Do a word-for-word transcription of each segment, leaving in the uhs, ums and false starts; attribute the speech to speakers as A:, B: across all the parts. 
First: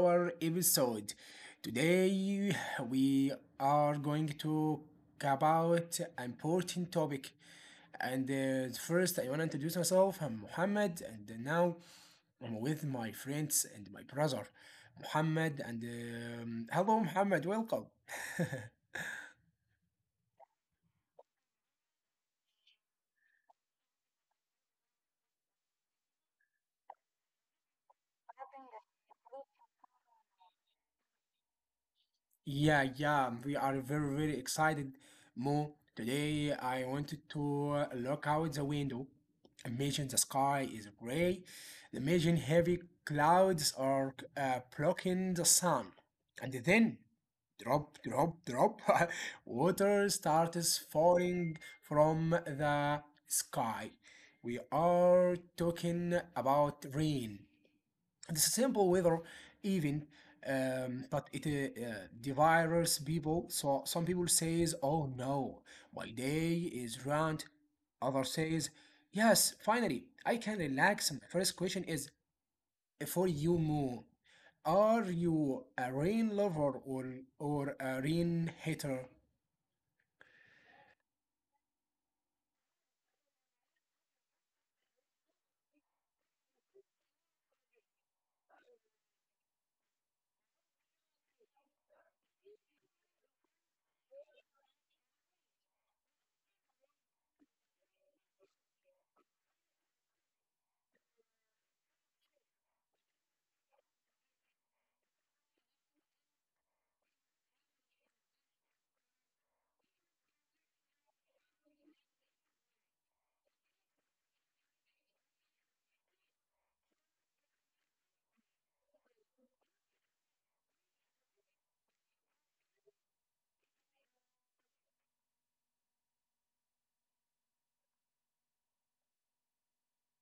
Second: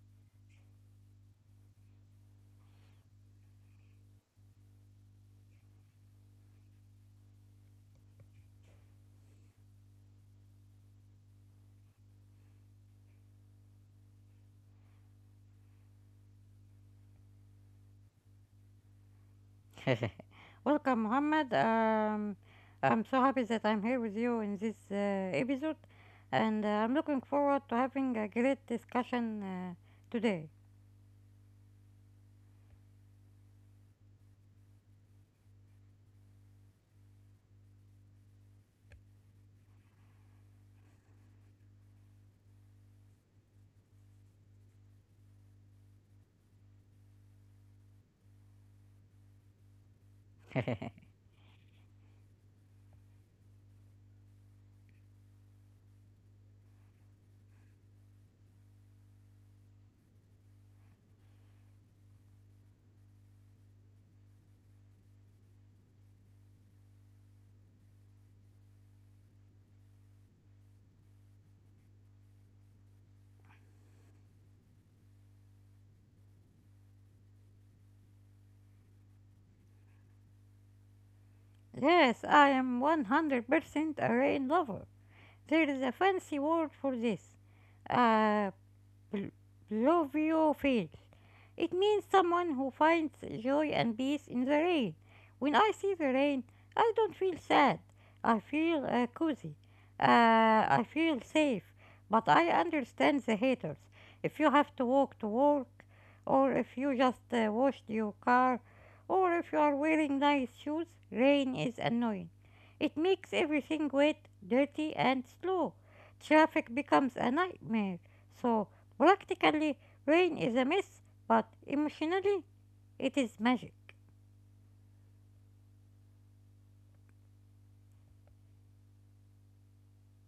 A: our episode. Today, we are going to talk about an important topic. And uh, first, I want to introduce myself. I'm Muhammad, and now I'm with my friends and my brother, Muhammad. And um, hello, Muhammad. Welcome.
B: Welcome, Muhammad. Um, I'm so happy that I'm here with you in this uh, episode, and uh, I'm looking forward to having a great discussion uh, today.
A: Yeah, yeah, we are very, very excited, Mo. Today I wanted to look out the window. Imagine the sky is gray. Imagine heavy clouds are uh, blocking the sun. And then, drop, drop, drop, water starts falling from the sky. We are talking about rain. It's a simple weather even, um, but it uh, uh, divides people. So some people says, "Oh no, my day is ruined." Other says, "Yes, finally, I can relax." And the first question is for you, Mo. Are you a rain lover or or a rain hater?
B: Yes, I am one hundred percent a rain lover. There is a fancy word for this. Uh, Pl- Pluviophile. It means someone who finds joy and peace in the rain. When I see the rain, I don't feel sad. I feel uh, cozy. Uh, I feel safe. But I understand the haters. If you have to walk to work, or if you just uh, washed your car, or if you are wearing nice shoes, rain is annoying. It makes everything wet, dirty, and slow. Traffic becomes a nightmare. So Practically, rain is a myth, but emotionally, it is magic.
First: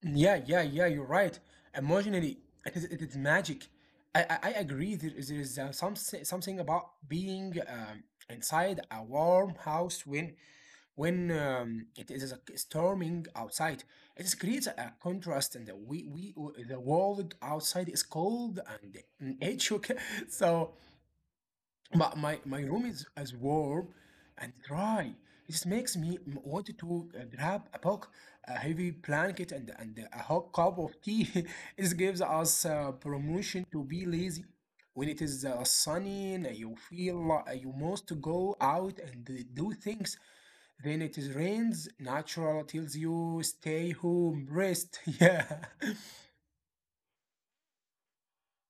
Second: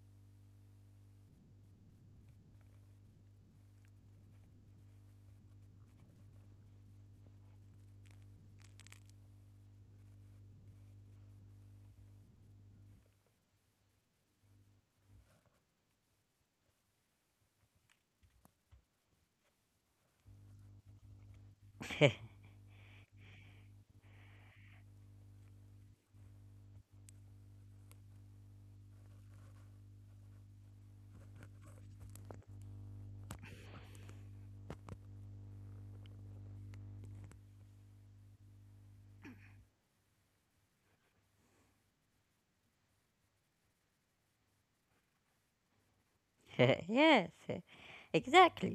A: Yeah, yeah, yeah, you're right. Emotionally, it is, it is magic. I, I, I agree. There is, there is uh, some, something about being um, inside a warm house when when um, it is uh, storming outside. It is creates a contrast, and the, we, we the world outside is cold and nature. So my, my, my room is as warm and dry. This makes me m- want to uh, grab a book, a heavy blanket, and, and a hot cup of tea. This gives us uh, promotion to be lazy. When it is uh, sunny, and you feel li- uh, you must go out and uh, do things. Then it is rains. Natural tells you stay home, rest. Yeah.
B: Yes, exactly.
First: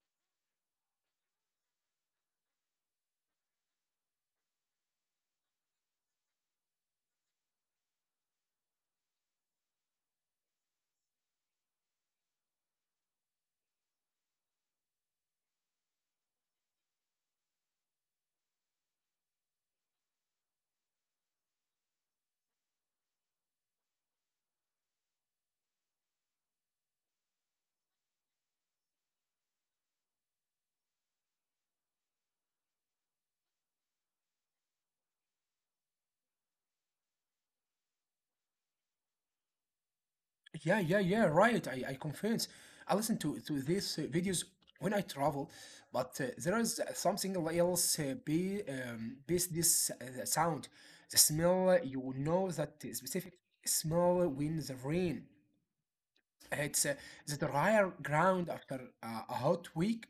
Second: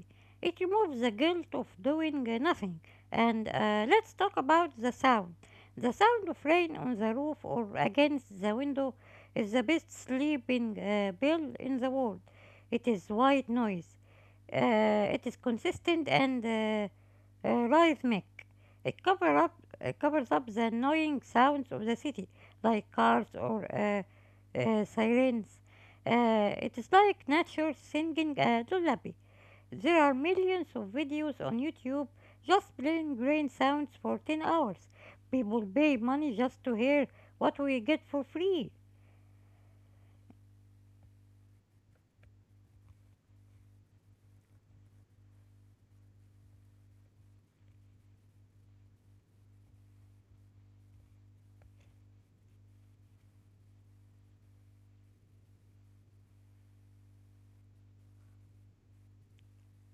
B: It removes the guilt of doing uh, nothing. And uh, let's talk about the sound. The sound of rain on the roof or against the window is the best sleeping uh, bell in the world. It is white noise. Uh, it is consistent and uh, uh, rhythmic. It cover up it covers up the annoying sounds of the city, like cars or uh, uh, sirens. Uh, it is like nature singing a lullaby. There are millions of videos on YouTube just playing rain sounds for ten hours. People pay money just to hear what we get for free.
A: Yeah, yeah, yeah, right. I, I confess. I listen to, to these uh, videos when I travel, but uh, there is something else uh, be, um, base this uh, the sound. The smell, uh, you know that specific smell when the rain hits uh, the drier ground after uh, a hot week.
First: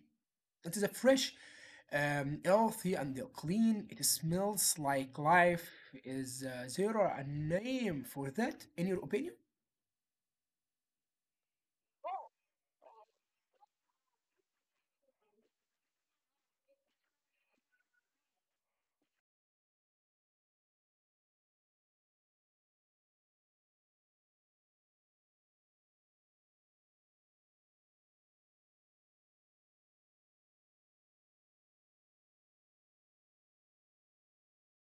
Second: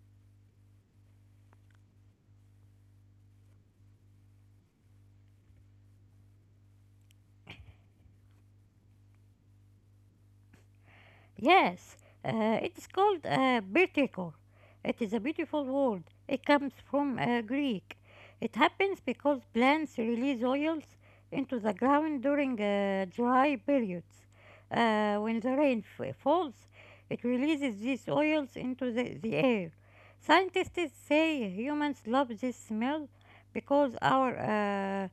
A: It is a fresh, um, healthy, and clean. It smells like life. Is uh, there a name for that, in your opinion?
B: Yes, uh, it is called uh, Bertikor. It is a beautiful word. It comes from uh, Greek. It happens because plants release oils into the ground during uh, dry periods. Uh, when the rain f- falls, it releases these oils into the, the air. Scientists say humans love this smell because our uh,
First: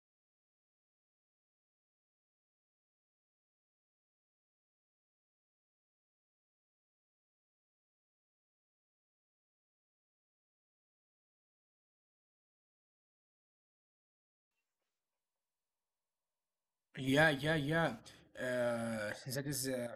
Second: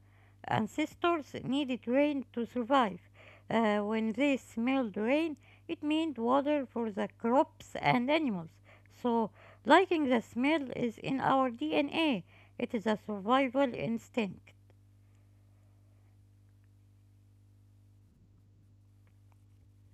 B: ancestors needed rain to survive. Uh, when they smelled rain, it meant water for the crops and animals. So, liking the smell is in our D N A. It is a survival instinct.
A: Yeah, yeah, yeah. Uh, that is uh,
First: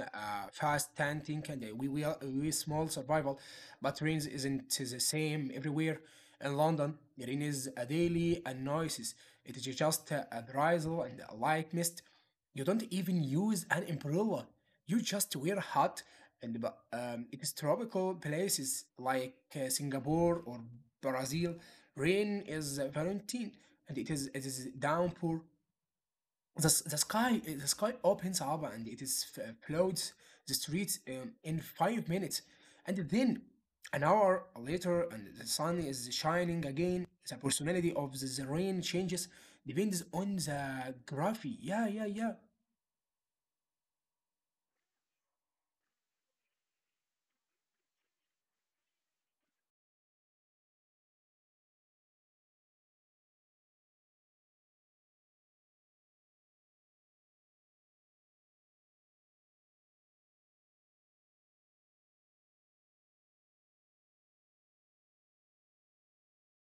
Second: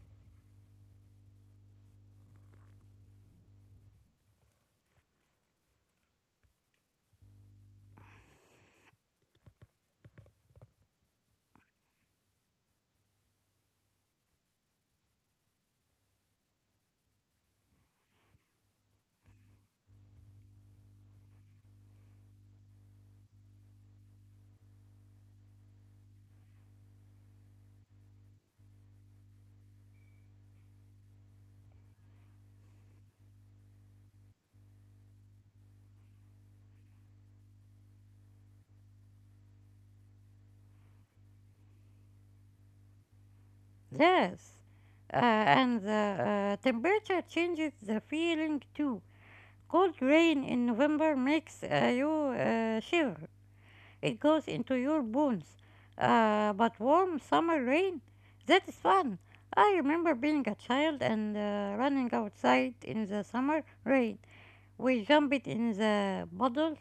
A: uh, fast tanting, and uh, we we are we small survival, but rains isn't the same everywhere. In London, rain is a daily annoyance. It is just a, a drizzle and a light mist. You don't even use an umbrella. You just wear hat, and but um, it is tropical places like uh, Singapore or Brazil. Rain is uh, Valentine, and it is it is downpour. The, s- the sky the sky opens up and it is f- floods the streets um, in five minutes and then an hour later and the sun is shining again, the personality of the, the rain changes depends on the gravity. Yeah, yeah, yeah.
B: Yes. Uh, and the uh, temperature changes the feeling too. Cold rain in November makes uh, you uh, shiver. It goes into your bones. Uh, but warm summer rain, that is fun. I remember being a child and uh, running outside in the summer rain. We jumped in the puddles.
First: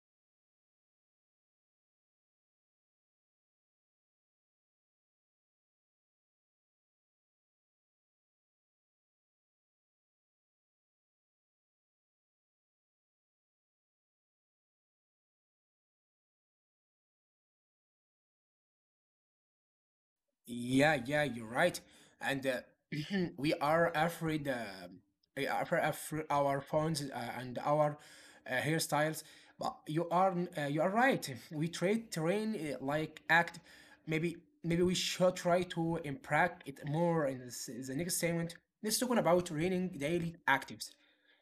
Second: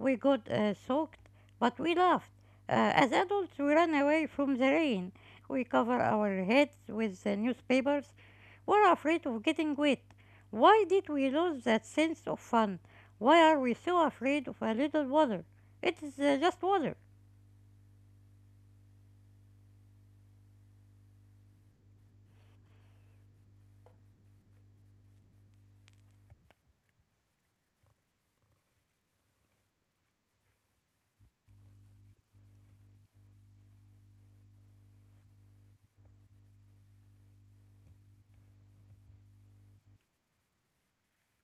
B: We got uh, soaked, but we laughed. Uh, as adults, we ran away from the rain. We cover our heads with the newspapers. We're afraid of getting wet. Why did we lose that sense of fun? Why are we so afraid of a little water? It's uh, just water.
A: Yeah, yeah, you're right. And uh, we are afraid, uh, we are afra- afra- our phones uh, and our uh, hairstyles. But you are uh, you are right. We trade terrain uh, like act. Maybe maybe we should try to impact it more in this, the next segment. Let's talk about training daily actives.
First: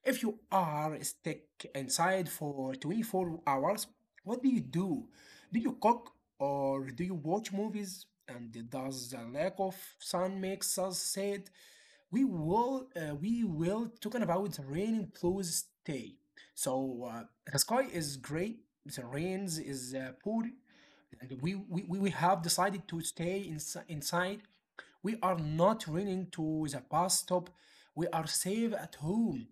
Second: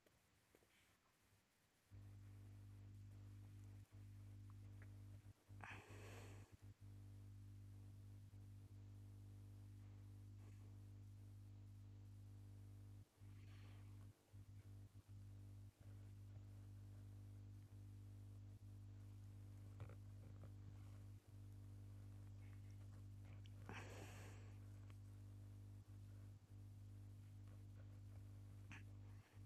A: If you are stuck inside for twenty-four hours, what do you do? Do you cook? Or do you watch movies, and does the lack of sun makes us sad? We will uh, we will talking about the rain in blues day. So uh, the sky is gray, the rains is uh, poor, and we, we we we have decided to stay insi- inside. We are not running to the bus stop. We are safe at home.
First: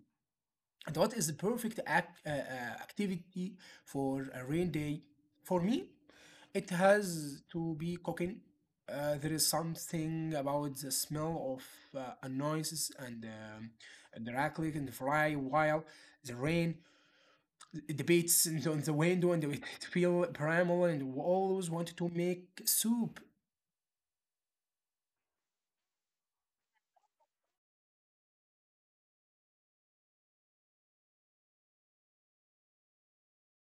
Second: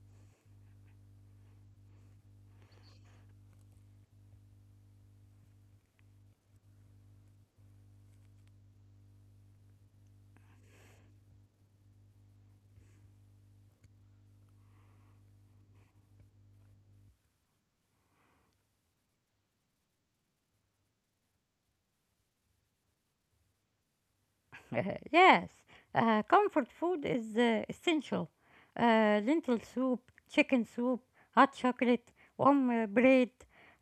A: And what is the perfect act, uh, uh, activity for a rain day? For me, it has to be cooking. Uh, there is something about the smell of uh, a noises and um, and the rackling and the fry while the rain debates on the window and it feel primal and we always wanted to make soup.
B: Yes, uh, comfort food is uh, essential. Uh, lentil soup, chicken soup, hot chocolate, warm uh, bread.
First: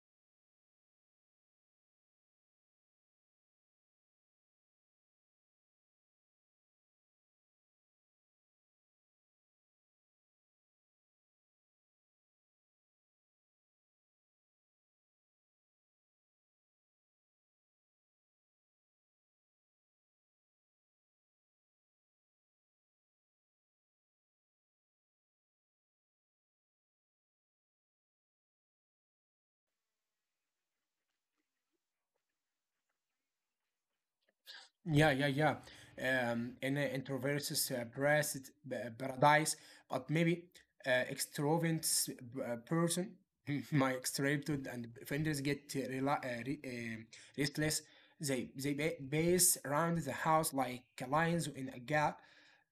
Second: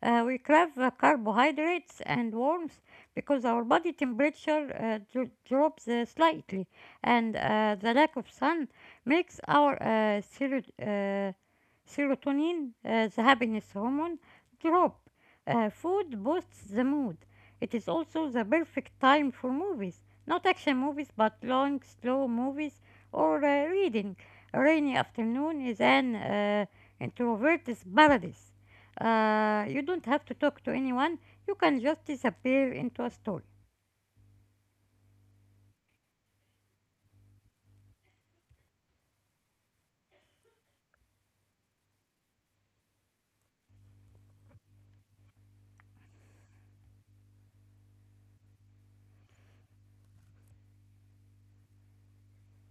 B: Uh, we crave uh, carbohydrates and warmth because our body temperature uh, dro- drops uh, slightly, and uh, the lack of sun makes our uh, sero- uh, serotonin, uh, the happiness hormone, drop. Uh, food boosts the mood. It is also the perfect time for movies, not action movies, but long, slow movies or uh, reading. A rainy afternoon is an uh, introvert's paradise. Uh, you don't have to talk to anyone, you can just disappear into a story.
A: Yeah, yeah, yeah. Um, in uh, introverts uh, paras- uh, paradise, but maybe uh, extroverts uh, person, my extroverted and friends get uh, rela- uh, re- uh, restless. They they ba- base around the house like lions in a gap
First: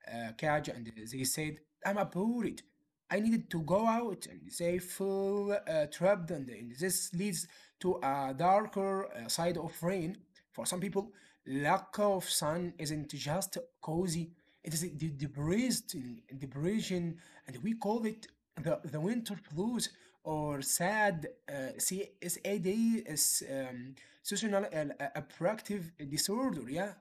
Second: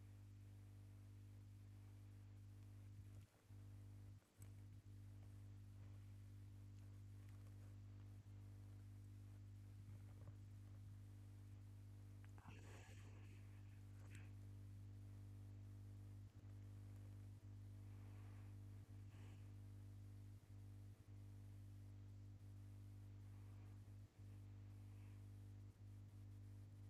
A: uh, cage and they said, I'm abhorred. I needed to go out and they feel uh, trapped, and, and this leads to a darker uh, side of rain. For some people, lack of sun isn't just cozy, it is the depressed depression and we call it the, the winter blues or sad uh, C S A D is um, seasonal uh, uh, affective disorder, yeah.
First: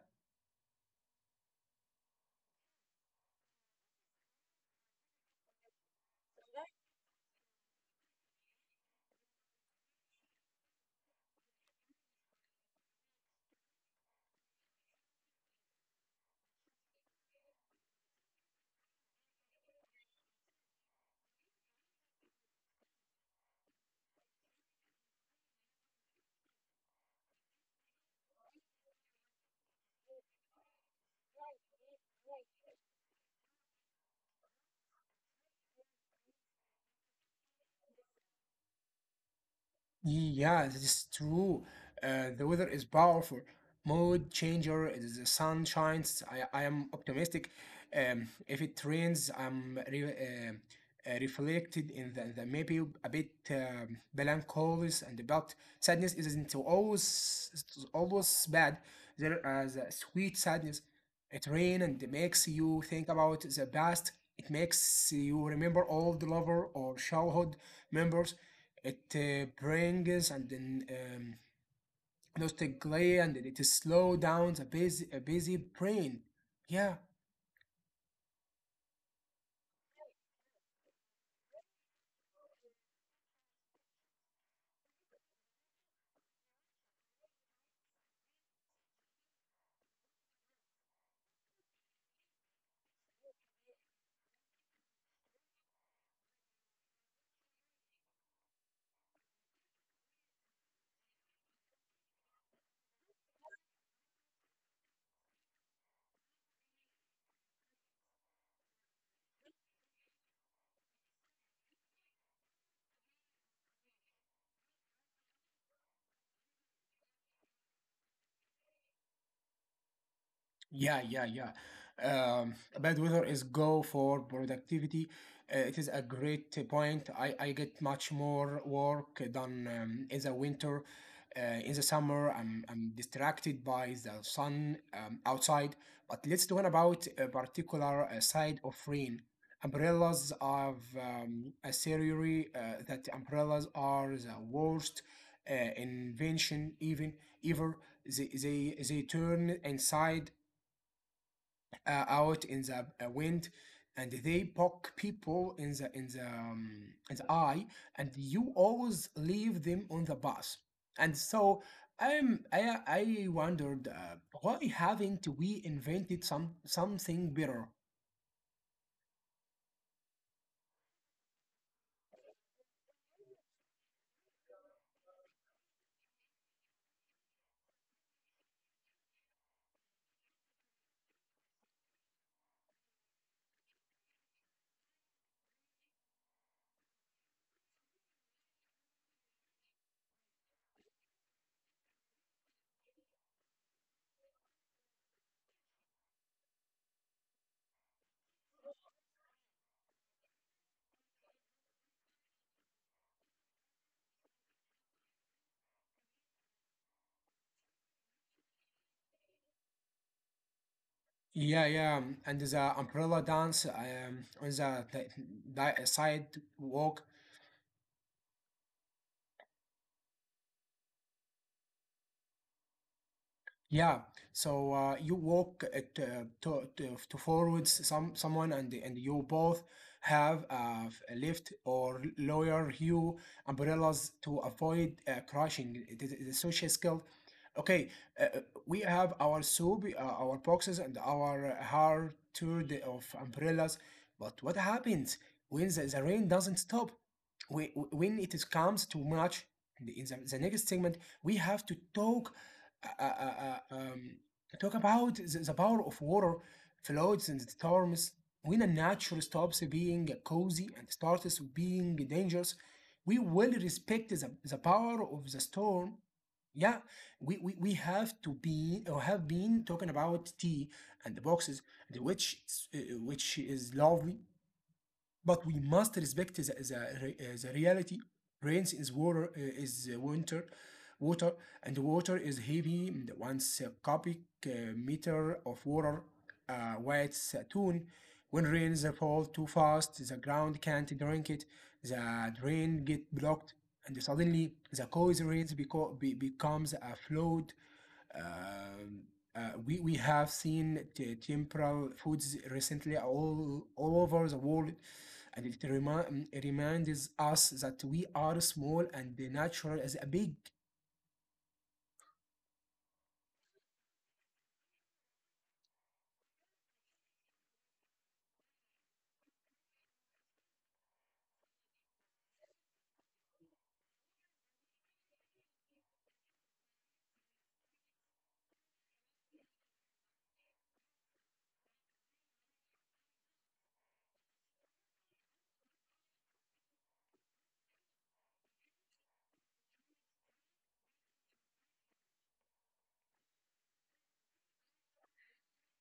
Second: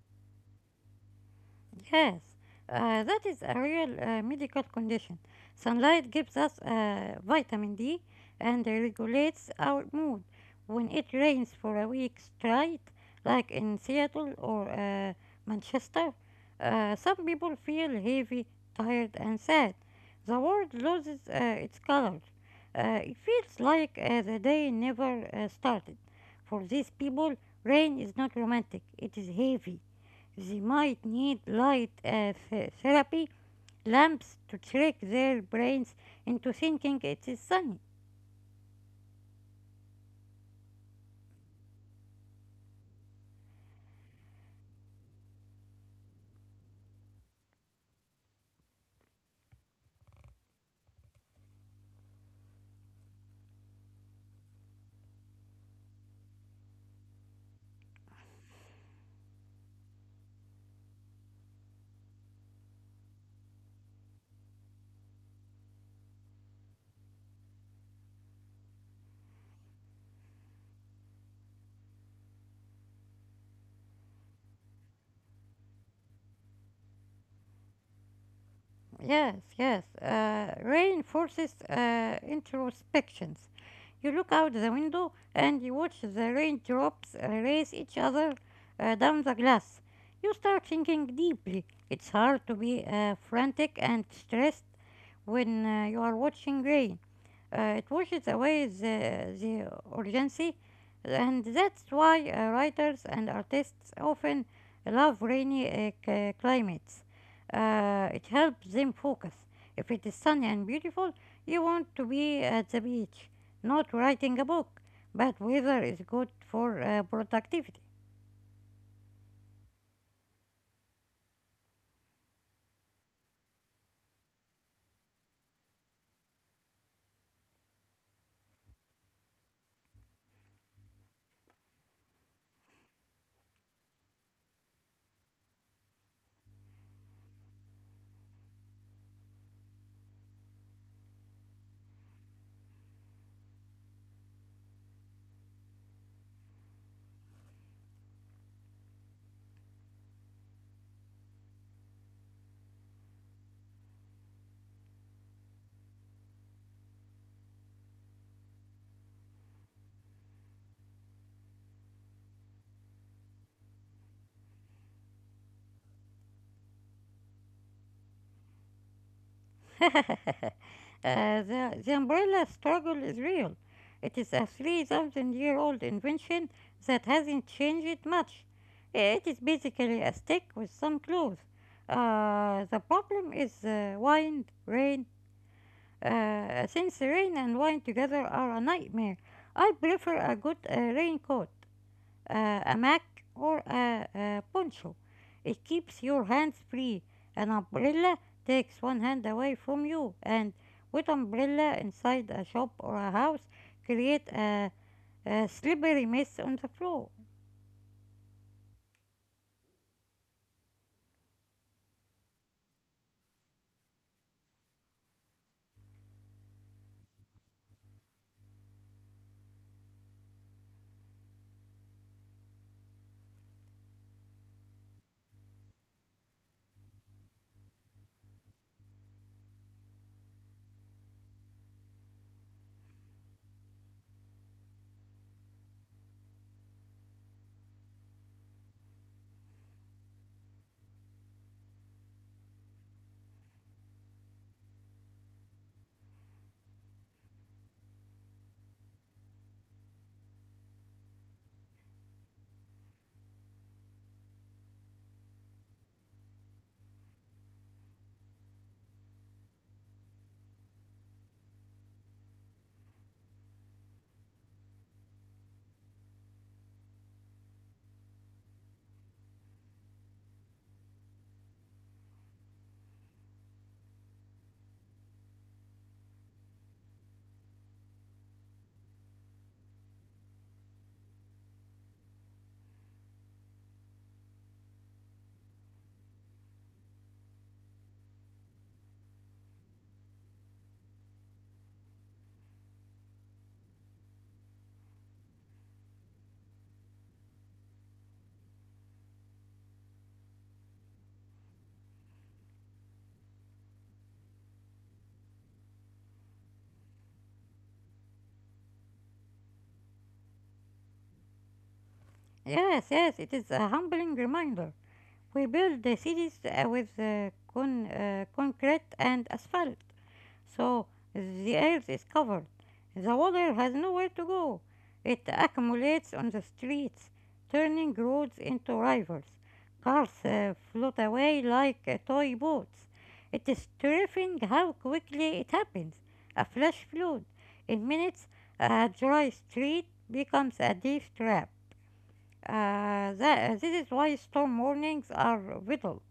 B: Yes, uh, that is a real uh, medical condition. Sunlight gives us uh, vitamin D and regulates our mood. When it rains for a week straight, like in Seattle or uh, Manchester, uh, some people feel heavy, tired, and sad. The world loses uh, its colors. Uh, it feels like uh, the day never uh, started. For these people, rain is not romantic, it is heavy. They might need light uh, th- therapy lamps to trick their brains into thinking it is sunny.
A: Yeah, it's true. Uh, the weather is powerful. Mood changer, is the sun shines. I, I am optimistic. Um, if it rains, I'm re um, uh, reflected in the, the maybe a bit um melancholy, and about sadness isn't always it's always bad. There is a sweet sadness. It rain and it makes you think about the past. It makes you remember all the lover or childhood members it uh, brings and then um, nostalgia and it slow down a busy, a busy brain. Yeah.
B: Yes, yes. Uh, reinforces uh, introspections. You look out the window and you watch the raindrops uh, race each other uh, down the glass. You start thinking deeply. It's hard to be uh, frantic and stressed when uh, you are watching rain. Uh, it washes away the, the urgency, and that's why uh, writers and artists often love rainy uh, c- climates. Uh, it helps them focus. If it is sunny and beautiful, you want to be at the beach, not writing a book. But weather is good for uh, productivity.
A: Yeah, yeah, yeah. Um, bad weather is go for productivity. Uh, it is a great point. I, I get much more work done um, in the winter. Uh, in the summer, I'm, I'm distracted by the sun um, outside. But let's talk about a particular uh, side of rain. Umbrellas have um, a theory uh, that umbrellas are the worst uh, invention even ever. They, they, they turn inside uh, out in the uh, wind and they poke people in the in the um, in the eye and you always leave them on the bus and so I'm I, I wondered, uh, why haven't we invented some something better?
B: Uh, the, the umbrella struggle is real. It is a three thousand year old invention that hasn't changed much. Uh, It is basically a stick with some clothes. Uh, the problem is uh, wind, rain. Uh, since rain and wine together are a nightmare, I prefer a good uh, raincoat, uh, a mac, or a, a poncho. It keeps your hands free. An umbrella takes one hand away from you, and with umbrella inside a shop or a house, create a, a slippery mess on the floor.
A: Yeah, yeah, and the umbrella dance um, on the, the, the sidewalk. Yeah, so uh, you walk it, uh, to, to to forwards some someone and and you both have uh, a lift or lower hue umbrellas to avoid uh, crashing. It is it is a social skill. Okay, uh, uh, we have our soup, uh, our boxes, and our hard tour of umbrellas. But what happens when the, the rain doesn't stop? Whe- When it is comes too much, and in the, the next segment, we have to talk uh, uh uh, um, talk about the the power of water, floods, and storms. When a nature stops being cozy and starts being dangerous, we will respect the, the power of the storm. Yeah, we, we, we have to be or have been talking about tea and the boxes, and which uh, which is lovely, but we must respect the, the, re- uh, the reality. Rains is water, uh, is uh, winter, water, and water is heavy. Once a cubic uh, meter of water uh, weighs a ton. When rains fall too fast, the ground can't drink it. The drain get blocked, and suddenly the cause rains beco- be- becomes a flood, um, uh, we, we have seen t- temporal foods recently all, all over the world, and it, remi- it reminds us that we are small and the natural is a big.
B: Yes, yes, it is a humbling reminder. We build the cities uh, with uh, con- uh, concrete and asphalt. So the earth is covered. The water has nowhere to go. It accumulates on the streets, turning roads into rivers. Cars uh, float away like uh, toy boats. It is terrifying how quickly it happens. A flash flood. In minutes, a dry street becomes a deep trap. Uh, tha- this is why storm warnings are vital.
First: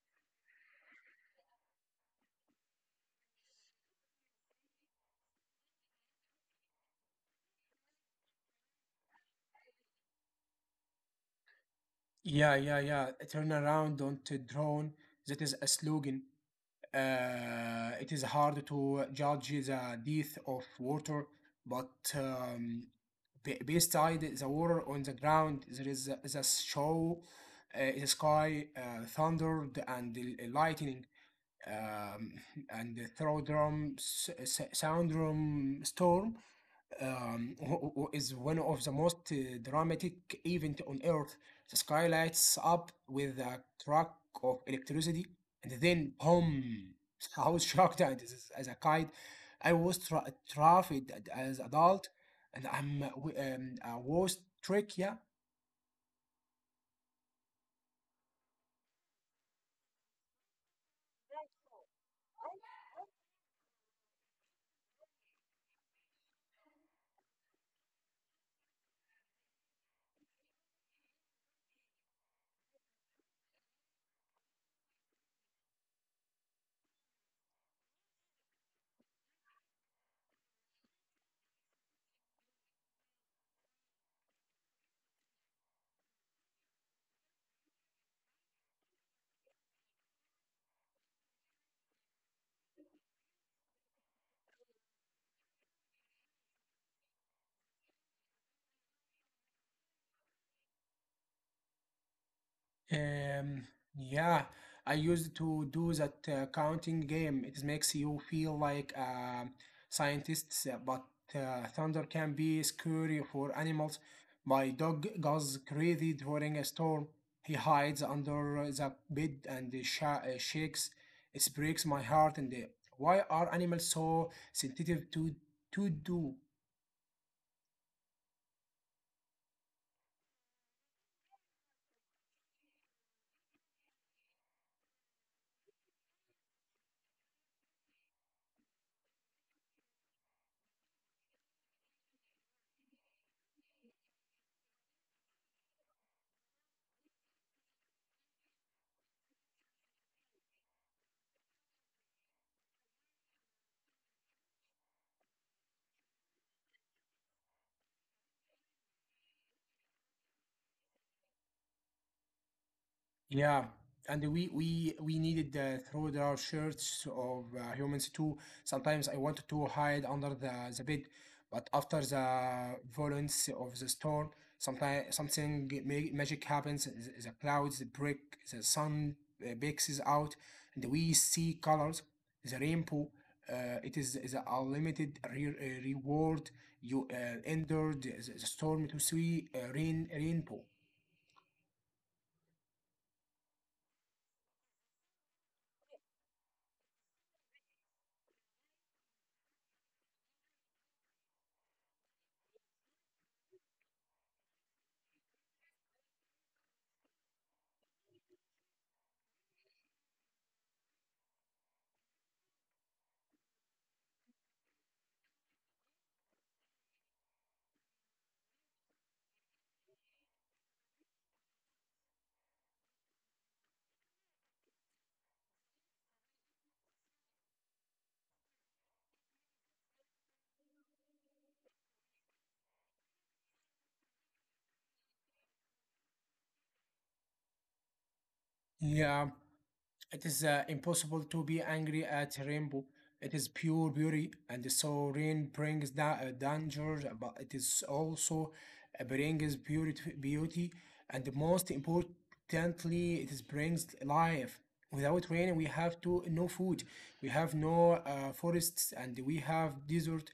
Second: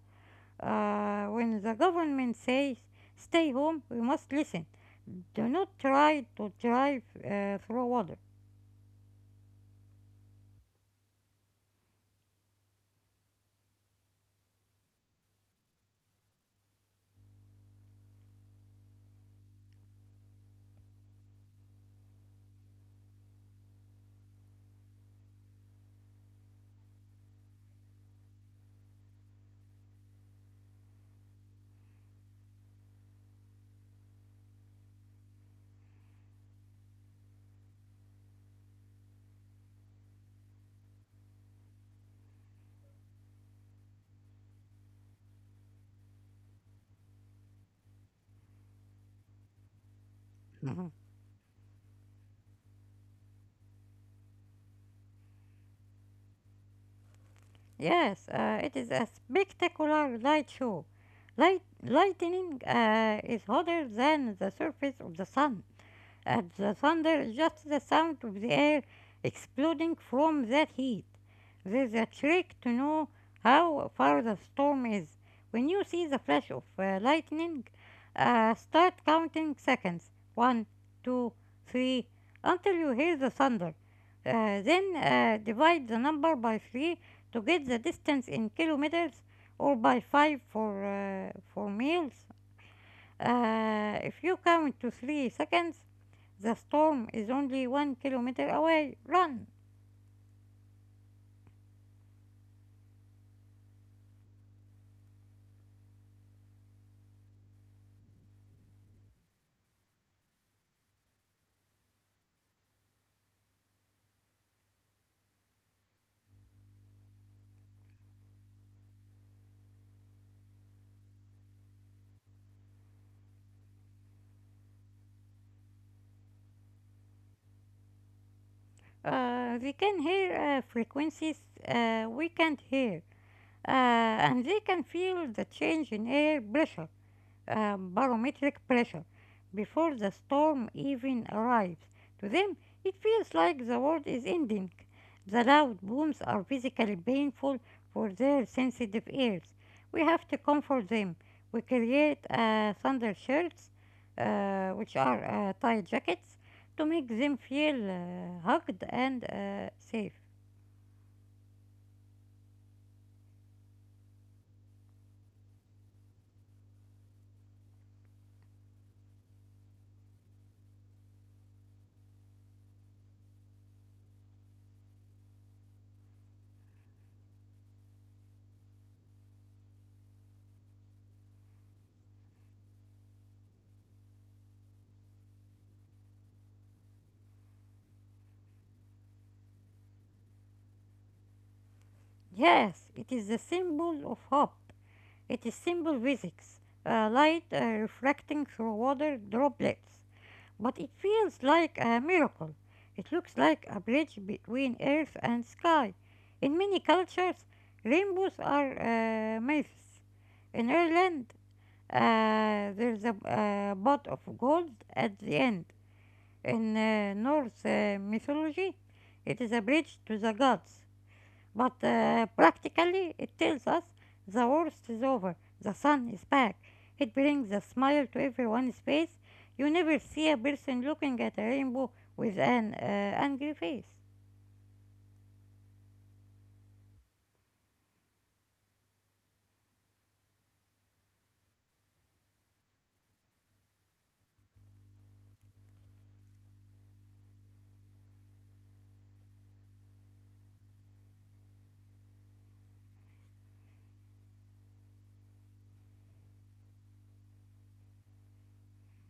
B: Uh, when the government says stay home, we must listen. Do not try to drive uh, through water.
A: Yeah, yeah, yeah. Turn around, don't drown. That is a slogan. Uh, it is hard to judge the depth of water, but um, be- beside the water on the ground, there is a- the show, uh, the sky, uh, thunder, and the uh, lightning, um, and the throw drum, s- s- sound drum storm um, wh- wh- is one of the most uh, dramatic event on Earth. The sky lights up with a truck of electricity, and then boom! I was shocked at this- as a kid. I was tra- terrified
B: Mhm.
A: as adult, and I'm uh, w- um, I was trick, yeah.
B: Yes, uh, it is a spectacular light show. Light, lightning uh, is hotter than the surface of the sun. At the thunder is just the sound of the air exploding from that heat. There's a trick to know how far the storm is. When you see the flash of uh, lightning, uh, start counting seconds one, two, three, until you hear the thunder. Uh, then uh, divide the number by three to get the distance in kilometers or by five for, uh, for miles. Uh, if you count to three seconds, the storm is only one kilometer away. Run!
A: Um, yeah, I used to do that uh, counting game. It makes you feel like a scientist. Uh, but uh, thunder can be scary for animals. My dog goes crazy during a storm. He hides under the bed and uh, sha uh, shakes. It breaks my heart. And uh, why are animals so sensitive to to do?
B: Uh, they can hear uh, frequencies uh, we can't hear, uh, and they can feel the change in air pressure, a barometric pressure before the storm even arrives. To them, it feels like the world is ending. The loud booms are physically painful for their sensitive ears. We have to comfort them. We create uh, thunder shirts, uh, which are uh, tight jackets, to make them feel uh, hugged and uh, safe.
A: Yeah, and we we we needed uh, throw our shirts of uh, humans too. Sometimes I wanted to hide under the the bed, but after the violence of the storm, sometimes something ma- magic happens. The the clouds break, the sun uh, bakes is out, and we see colors. The rainbow. Uh, it is the unlimited re- uh, reward. You uh, endured the, the storm to see uh, rain rainbow.
B: Yes, it is the symbol of hope. It is simple physics, uh, light uh, refracting through water droplets. But it feels like a miracle. It looks like a bridge between earth and sky. In many cultures, rainbows are uh, myths. In Ireland, uh, there's a uh, pot of gold at the end. In uh, Norse uh, mythology, it is a bridge to the gods. But uh, practically, it tells us the worst is over, the sun is back. It brings a smile to everyone's face. You never see a person looking at a rainbow with an uh, angry face.
A: Yeah, it is uh, impossible to be angry at rainbow. It is pure beauty, and so rain brings da- uh, danger, but it is also uh, brings beauty, beauty, and most importantly, it is brings life. Without rain, we have to no food, we have no uh, forests, and we have desert.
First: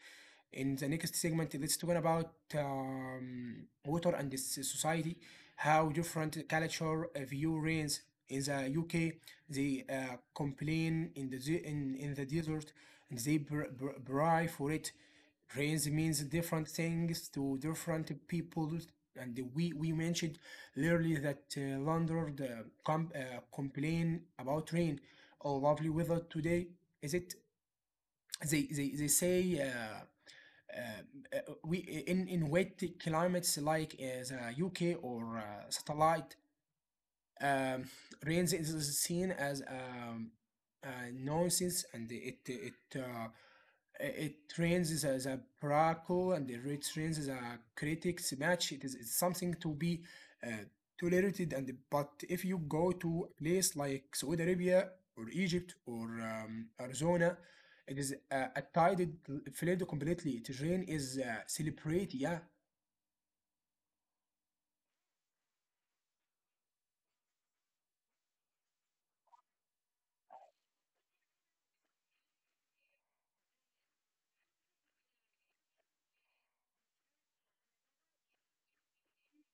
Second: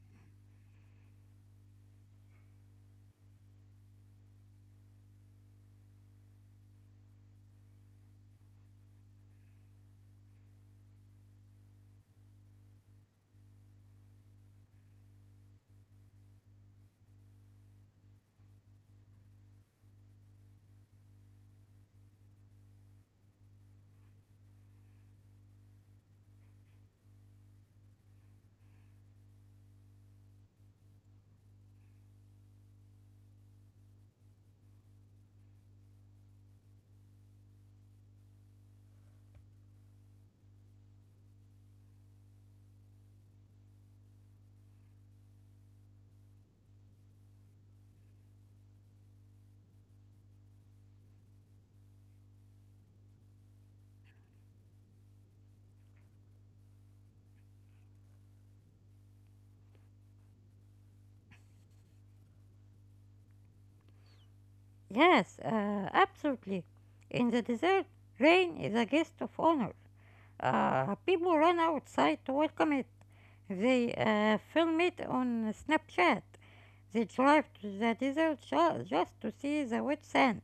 A: In the next segment, let's talk about um, water and this society, how different culture uh, view rains in the U K, they uh, complain in the de- in, in the desert and they br- br- pray for it. Praise means different things to different people, and we we mentioned earlier that uh, London uh, com- uh, complain about rain. Oh, lovely weather today. Is it? They they they say. Uh, uh, uh, we in in wet climates like uh, the U K or uh, satellite um, Reigns is seen as um, a nonsense, and it it uh, it trains as a braco and it retrains as a critics match. It is it's something to be uh, tolerated, and but if you go to a place like Saudi Arabia or Egypt or um, Arizona, it is a, a tided field completely. Terrain is uh, celebrate, yeah.
B: Yes, uh, absolutely. In the desert, rain is a guest of honor. Uh, people run outside to welcome it. They uh, film it on Snapchat. They drive to the desert ju- just to see the wet sand.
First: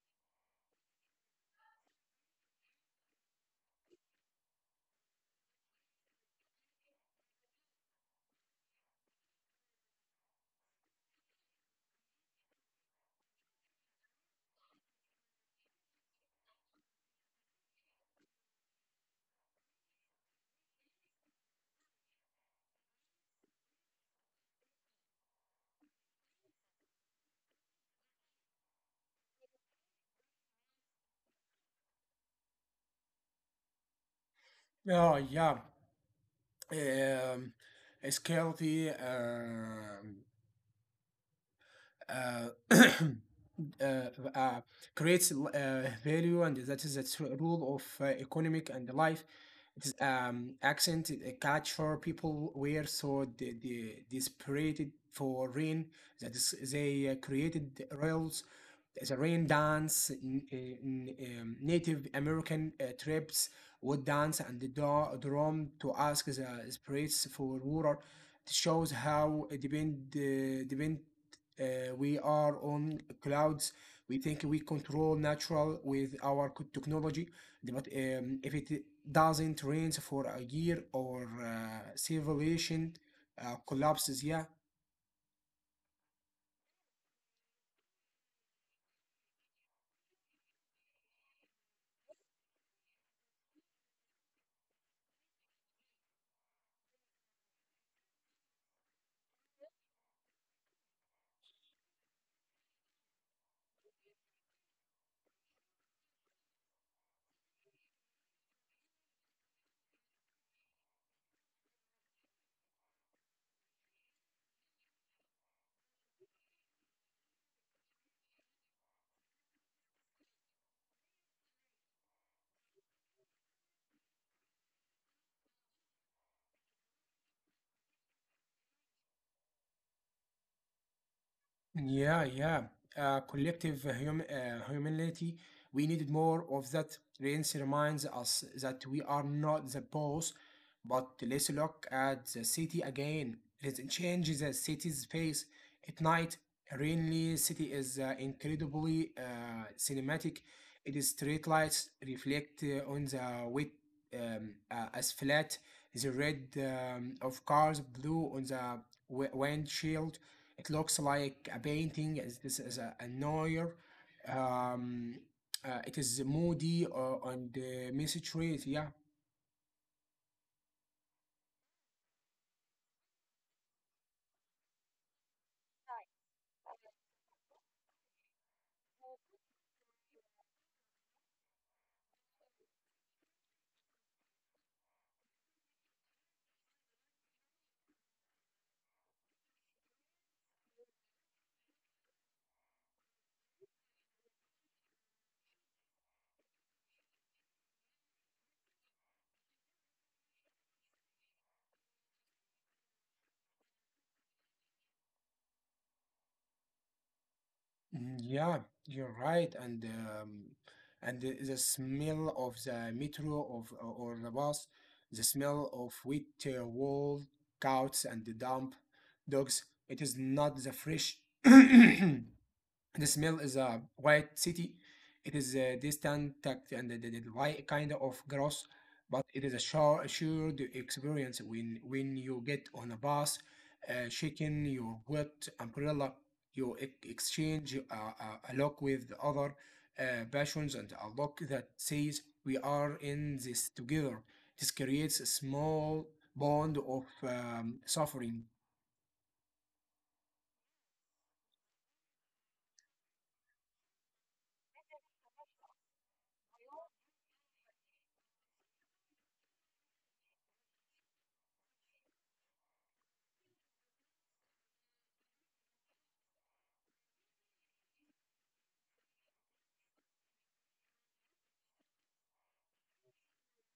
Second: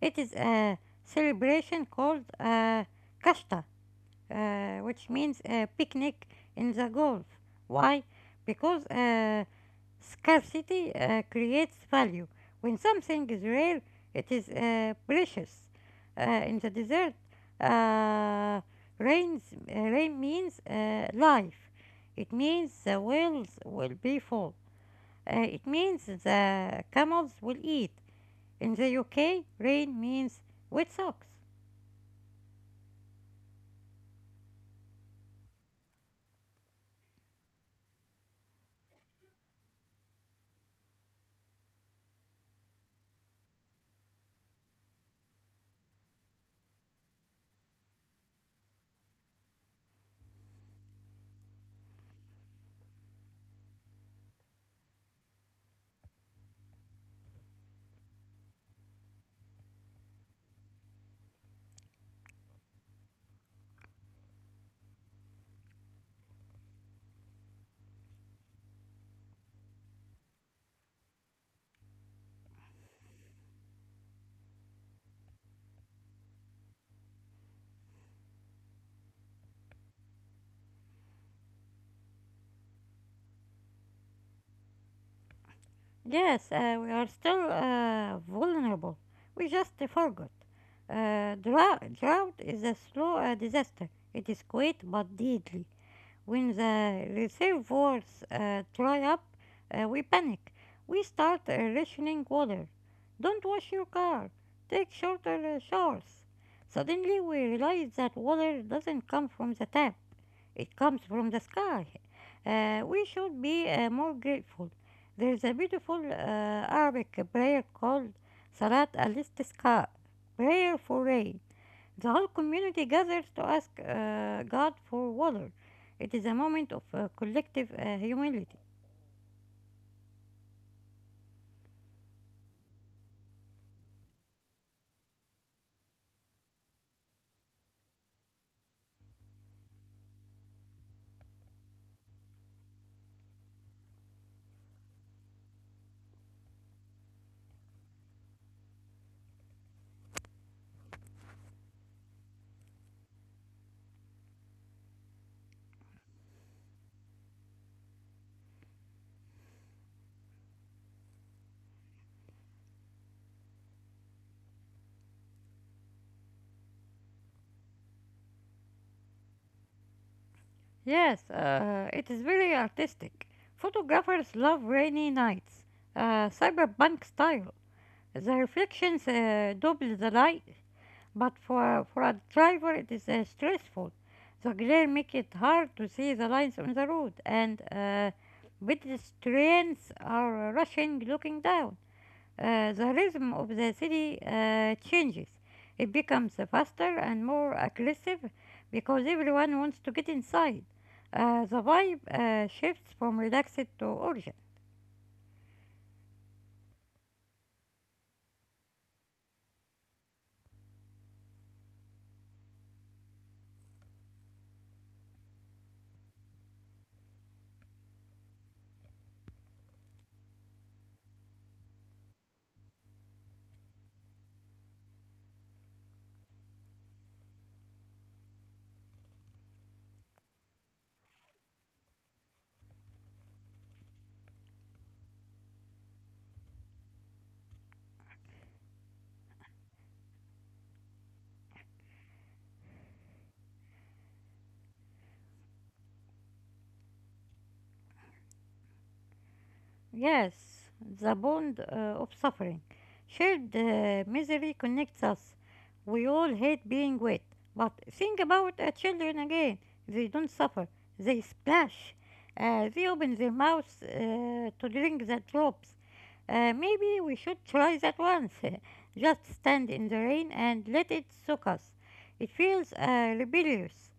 B: It is a celebration called uh, kashta, uh, which means a picnic in the Gulf. Why? Because uh, scarcity uh, creates value. When something is rare, it is uh, precious. Uh, in the desert, uh, rains, uh, rain means uh, life. It means the wells will be full. Uh, it means the camels will eat. In the U K, rain means wet socks.
A: Oh yeah, آآ، Scarity, ehm uh, uh, uh, creates uh, value, and that is the tr- rule of uh, economic and life. It is um, accent, a culture people were so de- de- desperate for rain that is, they uh, created the rails. There's rain dance, n- eh, n- um, Native American uh, tribes would dance and the dra- drum to ask the spirits for water. It shows how depend, uh, depend uh, we are on clouds. We think we control natural with our co- technology, but um, if it doesn't rain for a year or uh, civilization uh, collapses, yeah.
B: Yes, uh, we are still uh, vulnerable. We just uh, forgot. Uh, drought, drought is a slow uh, disaster. It is quick but deadly. When the reservoirs uh, dry up, uh, we panic. We start uh, rationing water. Don't wash your car. Take shorter uh, showers. Suddenly, we realize that water doesn't come from the tap. It comes from the sky. Uh, we should be uh, more grateful. There is a beautiful uh, Arabic prayer called Salat al Istisqa, prayer for rain. The whole community gathers to ask uh, God for water. It is a moment of uh, collective uh, humility.
A: Yeah, yeah. Uh, collective uh, hum uh, humility. We needed more of that. Rains reminds us that we are not the boss, but let's look at the city again. Let's change the city's face at night. Rainly city is uh, incredibly uh, cinematic. It is street lights reflect uh, on the wet um, uh, asphalt, the red um, of cars, blue on the wi- windshield it looks like a painting. As this is a, a Neuer. Um, uh, it is moody uh, on the mysterious. Yeah.
B: Yes, uh, it is very artistic. Photographers love rainy nights, uh, cyberpunk style. The reflections uh, double the light. But for, for a driver, it is uh, stressful. The glare make it hard to see the lines on the road, and uh, pedestrians are rushing, looking down. Uh, the rhythm of the city uh, changes. It becomes faster and more aggressive because everyone wants to get inside. Uh, the vibe uh, shifts from relaxed to urgent.
A: Mm, yeah, you're right. And um, and the, the smell of the metro of uh, or the bus, the smell of wet uh, wall, couch, and the damp dogs. It is not the fresh. The smell is a white city. It is a distant tact and the, the, the light kind of gross, but it is a sure, assured experience when when you get on a bus, uh, shaking your wet umbrella, you e- exchange a, a, a look with the other uh, passions and a look that says we are in this together. This creates a small bond of um, suffering.
B: Yes, the bond uh, of suffering. Shared uh, misery connects us. We all hate being wet, but think about uh, children again. They don't suffer, they splash. Uh, they open their mouths uh, to drink the drops. Uh, maybe we should try that once. Just stand in the rain and let it soak us. It feels uh, rebellious.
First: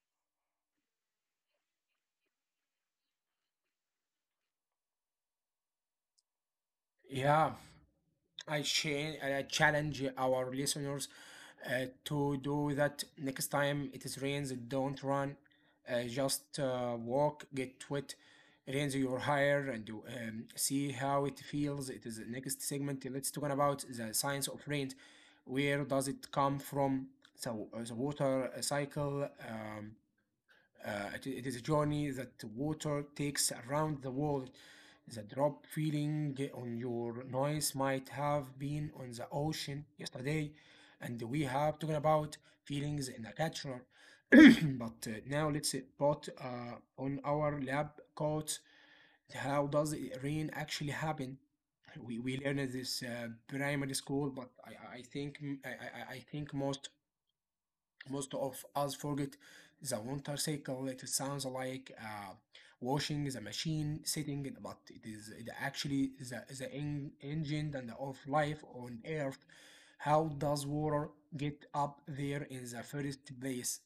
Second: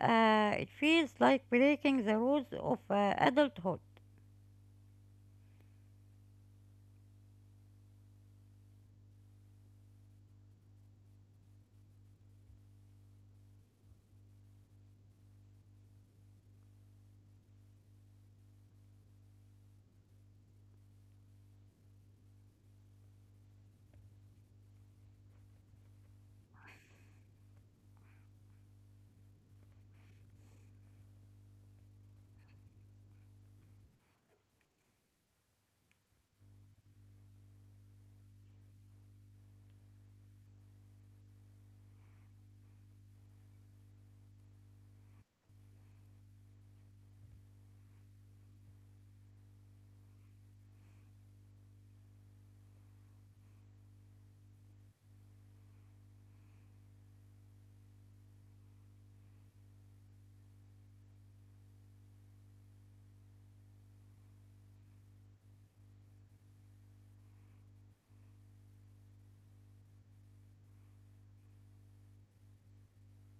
B: Uh, it feels like breaking the rules of uh, adulthood.
A: Yeah. I, cha- I challenge our listeners uh, to do that next time it is rains. Don't run, uh, just uh, walk, get wet, raise your hair, and do, um, see how it feels. It is the next segment. Let's talk about the science of rain. Where does it come from? So uh, the water cycle. Um, uh, it, it is a journey that water takes around the world. The drop feeling on your noise might have been on the ocean yesterday, and we have talked about feelings in a culture. but uh, now let's put uh, on our lab coats. How does rain actually happen? We, we learned this uh, primary school, but I, I I think I, I, I think most most of us forget the winter cycle. It sounds like uh, washing the machine, sitting, but it is it actually the, the en- engine and of life on Earth. How does water get up there in the first place?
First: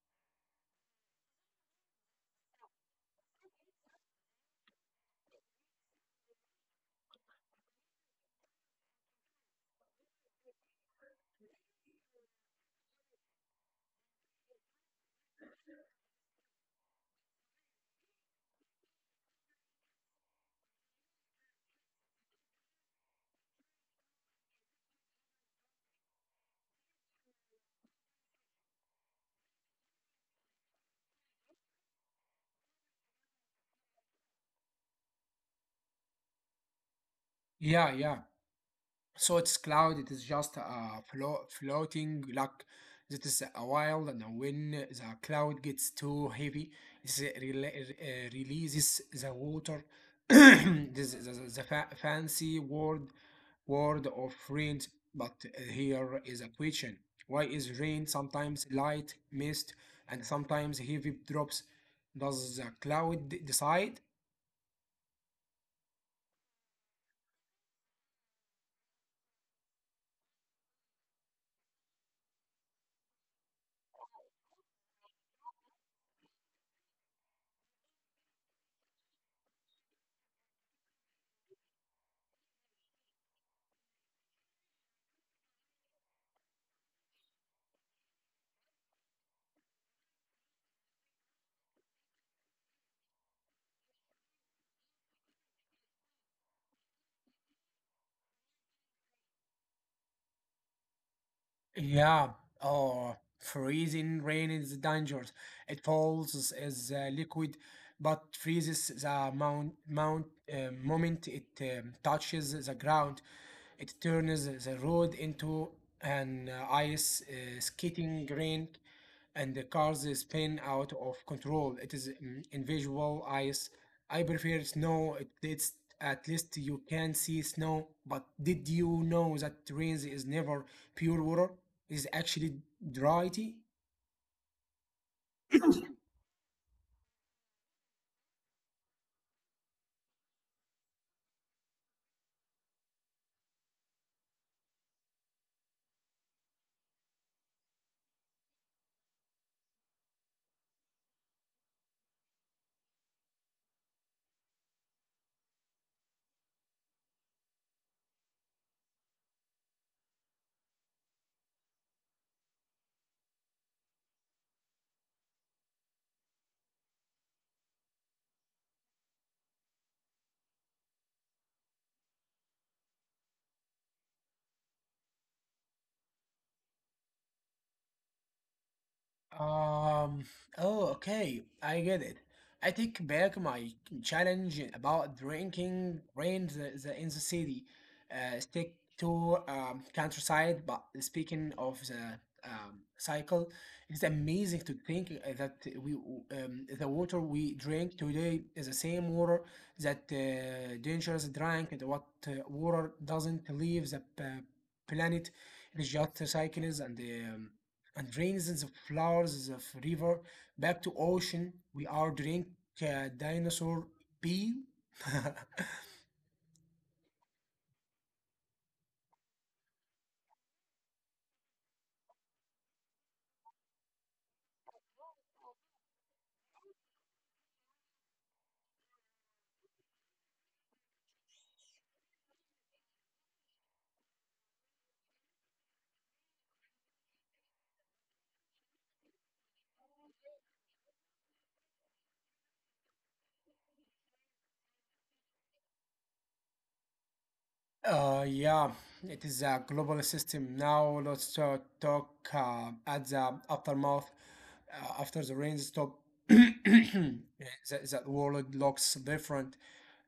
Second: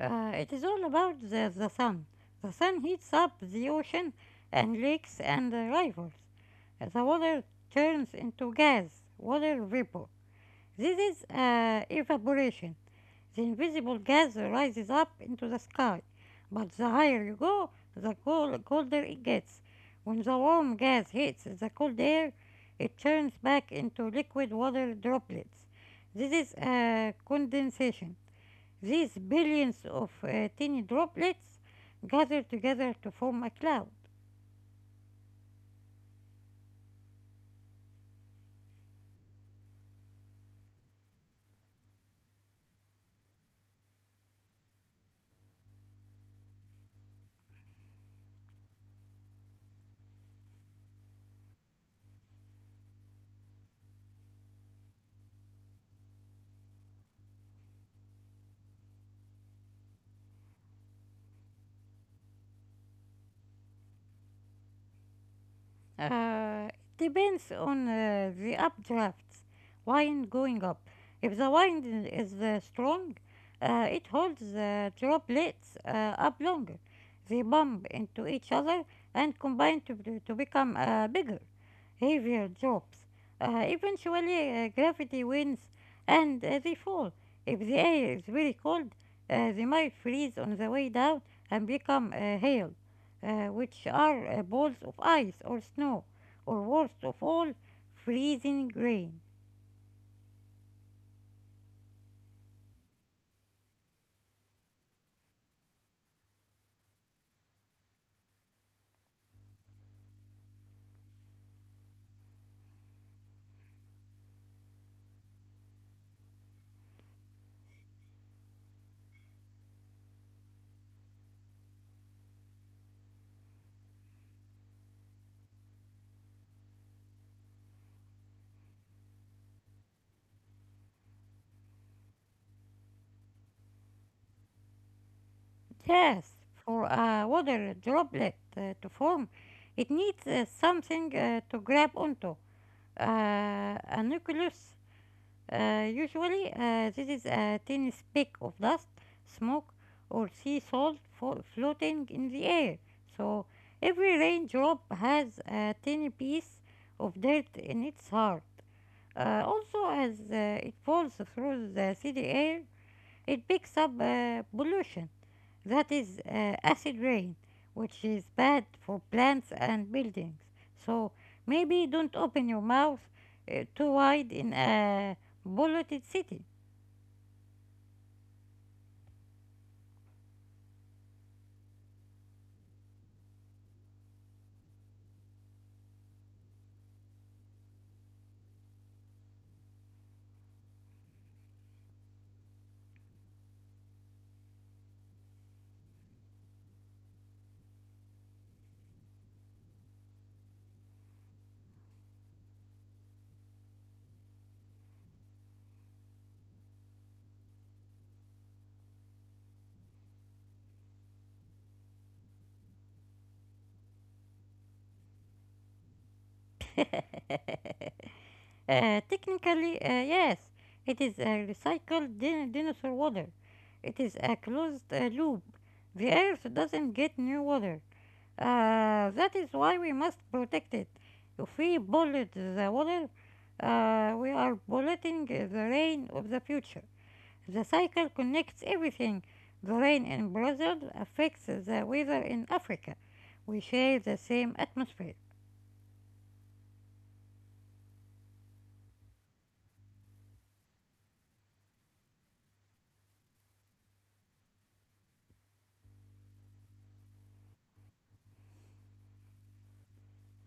B: Uh, it is all about the, the sun. The sun heats up the ocean and lakes and uh, rivers. Uh, The water turns into gas, water vapor. This is uh, evaporation. The invisible gas rises up into the sky, but the higher you go, the cold, colder it gets. When the warm gas hits the cold air, it turns back into liquid water droplets. This is uh, condensation. These billions of uh, tiny droplets gather together to form a cloud.
A: Yeah, yeah. So it's cloud. It is just uh, flo- floating like that is a while. And when the cloud gets too heavy, it rela- uh, releases the water. this is the, the fa- fancy word word of rain. But here is a question: Why is rain sometimes light mist and sometimes heavy drops? Does the cloud decide?
B: Uh, it depends on uh, the updrafts, wind going up. If the wind is uh, strong, uh, it holds the droplets uh, up longer. They bump into each other and combine to, b- to become uh, bigger, heavier drops. Uh, eventually, uh, gravity wins and uh, they fall. If the air is very cold, uh, they might freeze on the way down and become uh, hail uh, which are uh, balls of ice or snow, or worst of all, freezing rain.
A: Yeah. Oh, freezing rain is dangerous. It falls as uh, liquid, but freezes the mount, mount uh, moment it um, touches the ground. It turns the road into an uh, ice uh, skating rink, and the cars spin out of control. It is mm, invisible ice. I prefer snow. It, it's at least you can see snow. But did you know that rain is never pure water? Is actually dry tea
B: Yes, for a water droplet uh, to form, it needs uh, something uh, to grab onto, uh, a nucleus. Uh, usually, uh, this is a tiny speck of dust, smoke, or sea salt fo- floating in the air. So every raindrop has a tiny piece of dirt in its heart. Uh, also, as uh, it falls through the city air, it picks up uh, pollution, that is, uh, acid rain, which is bad for plants and buildings. So maybe don't open your mouth uh, too wide in a polluted city.
A: Um, oh, okay, I get it. I take back my challenge about drinking rain the, the, in the city. Uh, stick to um, countryside, but speaking of the um, cycle, it's amazing to think uh, that we w- um, the water we drink today is the same water that uh, dangers drank and what uh, water doesn't leave the p- planet. It is just cycles and um, and rains of flowers of river back to ocean we are drink uh, dinosaur pee
B: Uh, technically, uh, yes, it is a recycled din- dinosaur water. It is a closed uh, loop. The earth doesn't get new water. Uh, that is why we must protect it. If we pollute the water, uh, we are polluting the rain of the future. The cycle connects everything. The rain in Brazil affects the weather in Africa. We share the same atmosphere.
A: Uh, yeah, it is a global system. Now let's uh, talk uh, at the aftermath uh, after the rain stop. the, the world looks different.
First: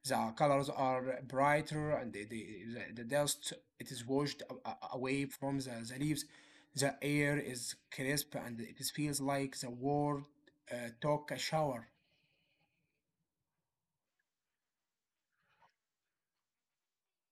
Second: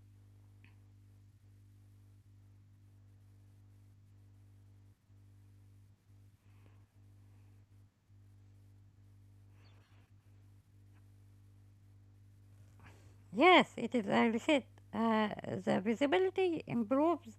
A: The colors are brighter, and the, the, the, dust it is washed a- a- away from the, the leaves. The air is crisp, and it is- feels like the world uh, took a shower.
B: Yes, it is a reset. Uh, the visibility improves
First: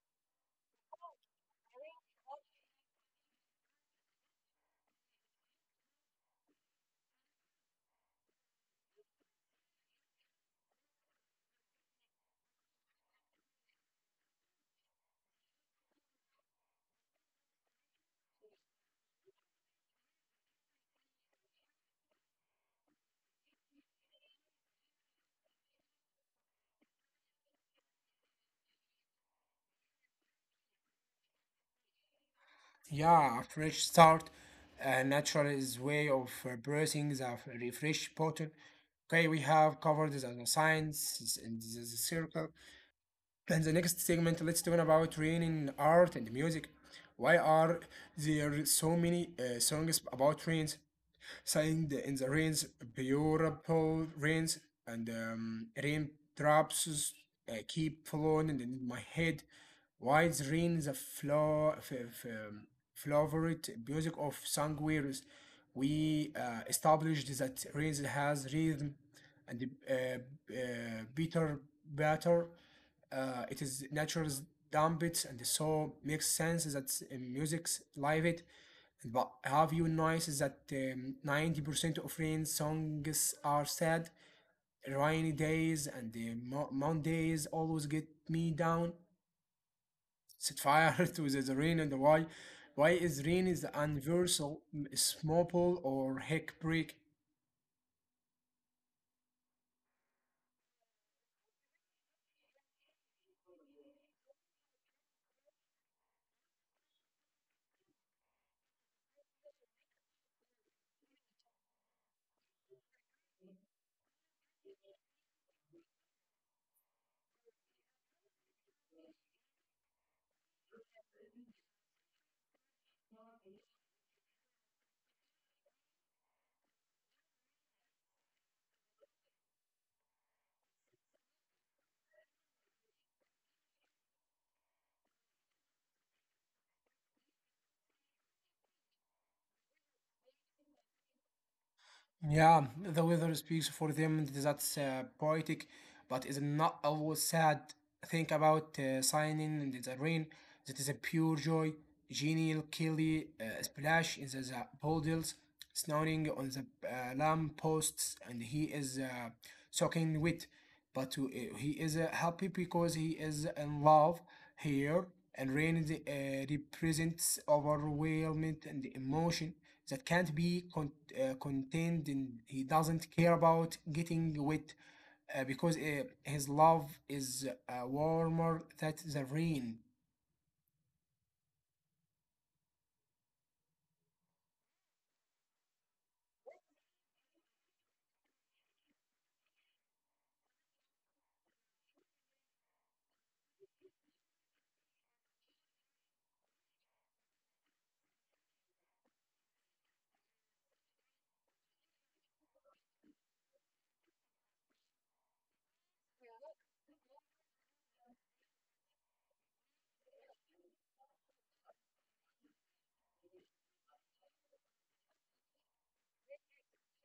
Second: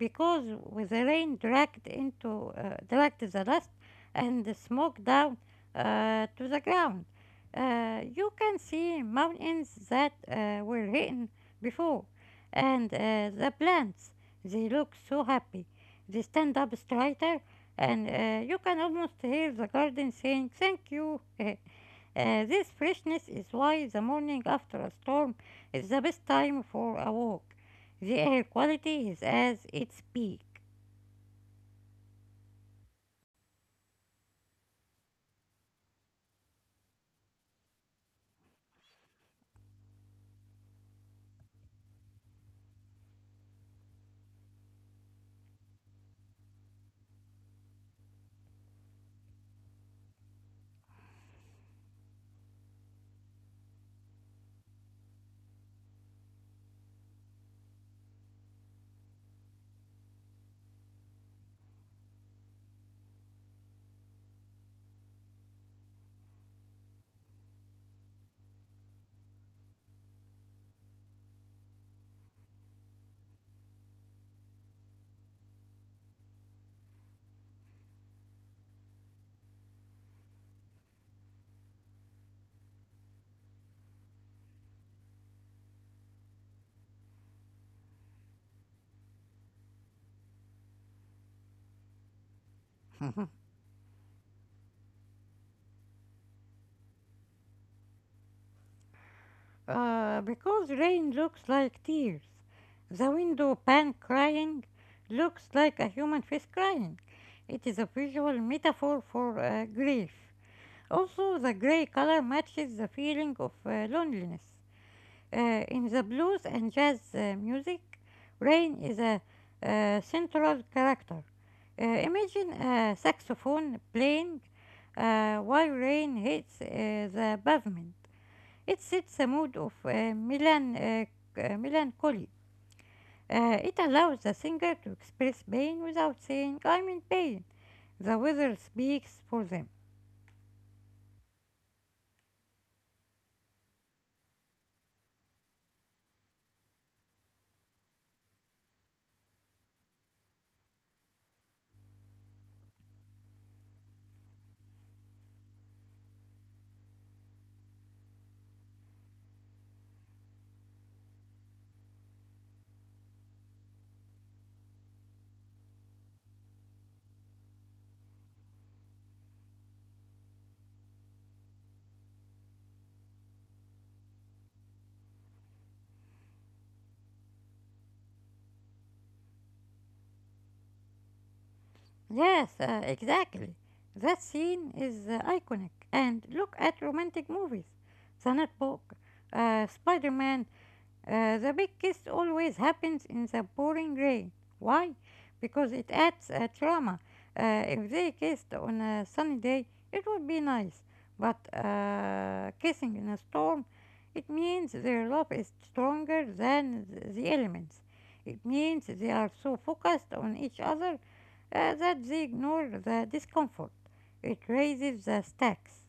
B: because with the rain dragged into uh, dragged the dust and the smoke down uh, to the ground. Uh, you can see mountains that uh, were hidden before, and uh, the plants. They look so happy. They stand up straighter, and uh, you can almost hear the garden saying "Thank you." Uh, this freshness is why the morning after a storm is the best time for a walk. The air quality is at its peak.
A: Yeah, a fresh start, uh, natural is way of uh, pressing the f- refresh button. Okay, we have covered the science and the the circle. And the next segment, let's talk about training art and music. Why are there so many uh, songs about trains? Sighing in the rains, beautiful rains, and um, raindrops uh, keep falling in my head. While the rain the flow, f- f- um, favorite music of songwriters? We uh, established that rains has rhythm and uh, uh, better, better. Uh, it is nature's dumb bits, and so makes sense that in music's live it but have you noticed that um, ninety percent of rain songs are sad? Rainy days and the mo- Mondays always get me down. Set fire to the, the rain and why? Why is rain is the universal m- small pole or heck break?
B: Uh, because rain looks like tears. The window pan crying looks like a human face crying. It is a visual metaphor for uh, grief. Also, the gray color matches the feeling of uh, loneliness. Uh, in the blues and jazz uh, music, rain is a uh, central character. Uh, imagine a saxophone playing uh, while rain hits uh, the pavement. It sets a mood of uh, melan- uh, c- uh, melancholy. Uh, it allows the singer to express pain without saying, I'm in pain. The weather speaks for them.
A: Yeah, the weather speaks for them. That's uh, poetic, but is not always sad. Think about uh, signing in the rain. That is a pure joy. Genial Kelly uh, splash in the, the puddles, snowing on the uh, lamp posts, and he is uh, soaking wet but to, uh, he is uh, happy because he is in love here and rain is, uh, represents overwhelming and emotion that can't be con- uh, contained and he doesn't care about getting wet uh, because uh, his love is uh, warmer than the rain
B: Yes, uh, exactly. That scene is uh, iconic. And look at romantic movies The Notebook, uh, Spider Man. Uh, the big kiss always happens in the pouring rain. Why? Because it adds a drama. Uh, if they kissed on a sunny day, it would be nice. But uh, kissing in a storm, it means their love is stronger than th- the elements. It means they are so focused on each other uh, that they ignore the discomfort. It raises the stakes.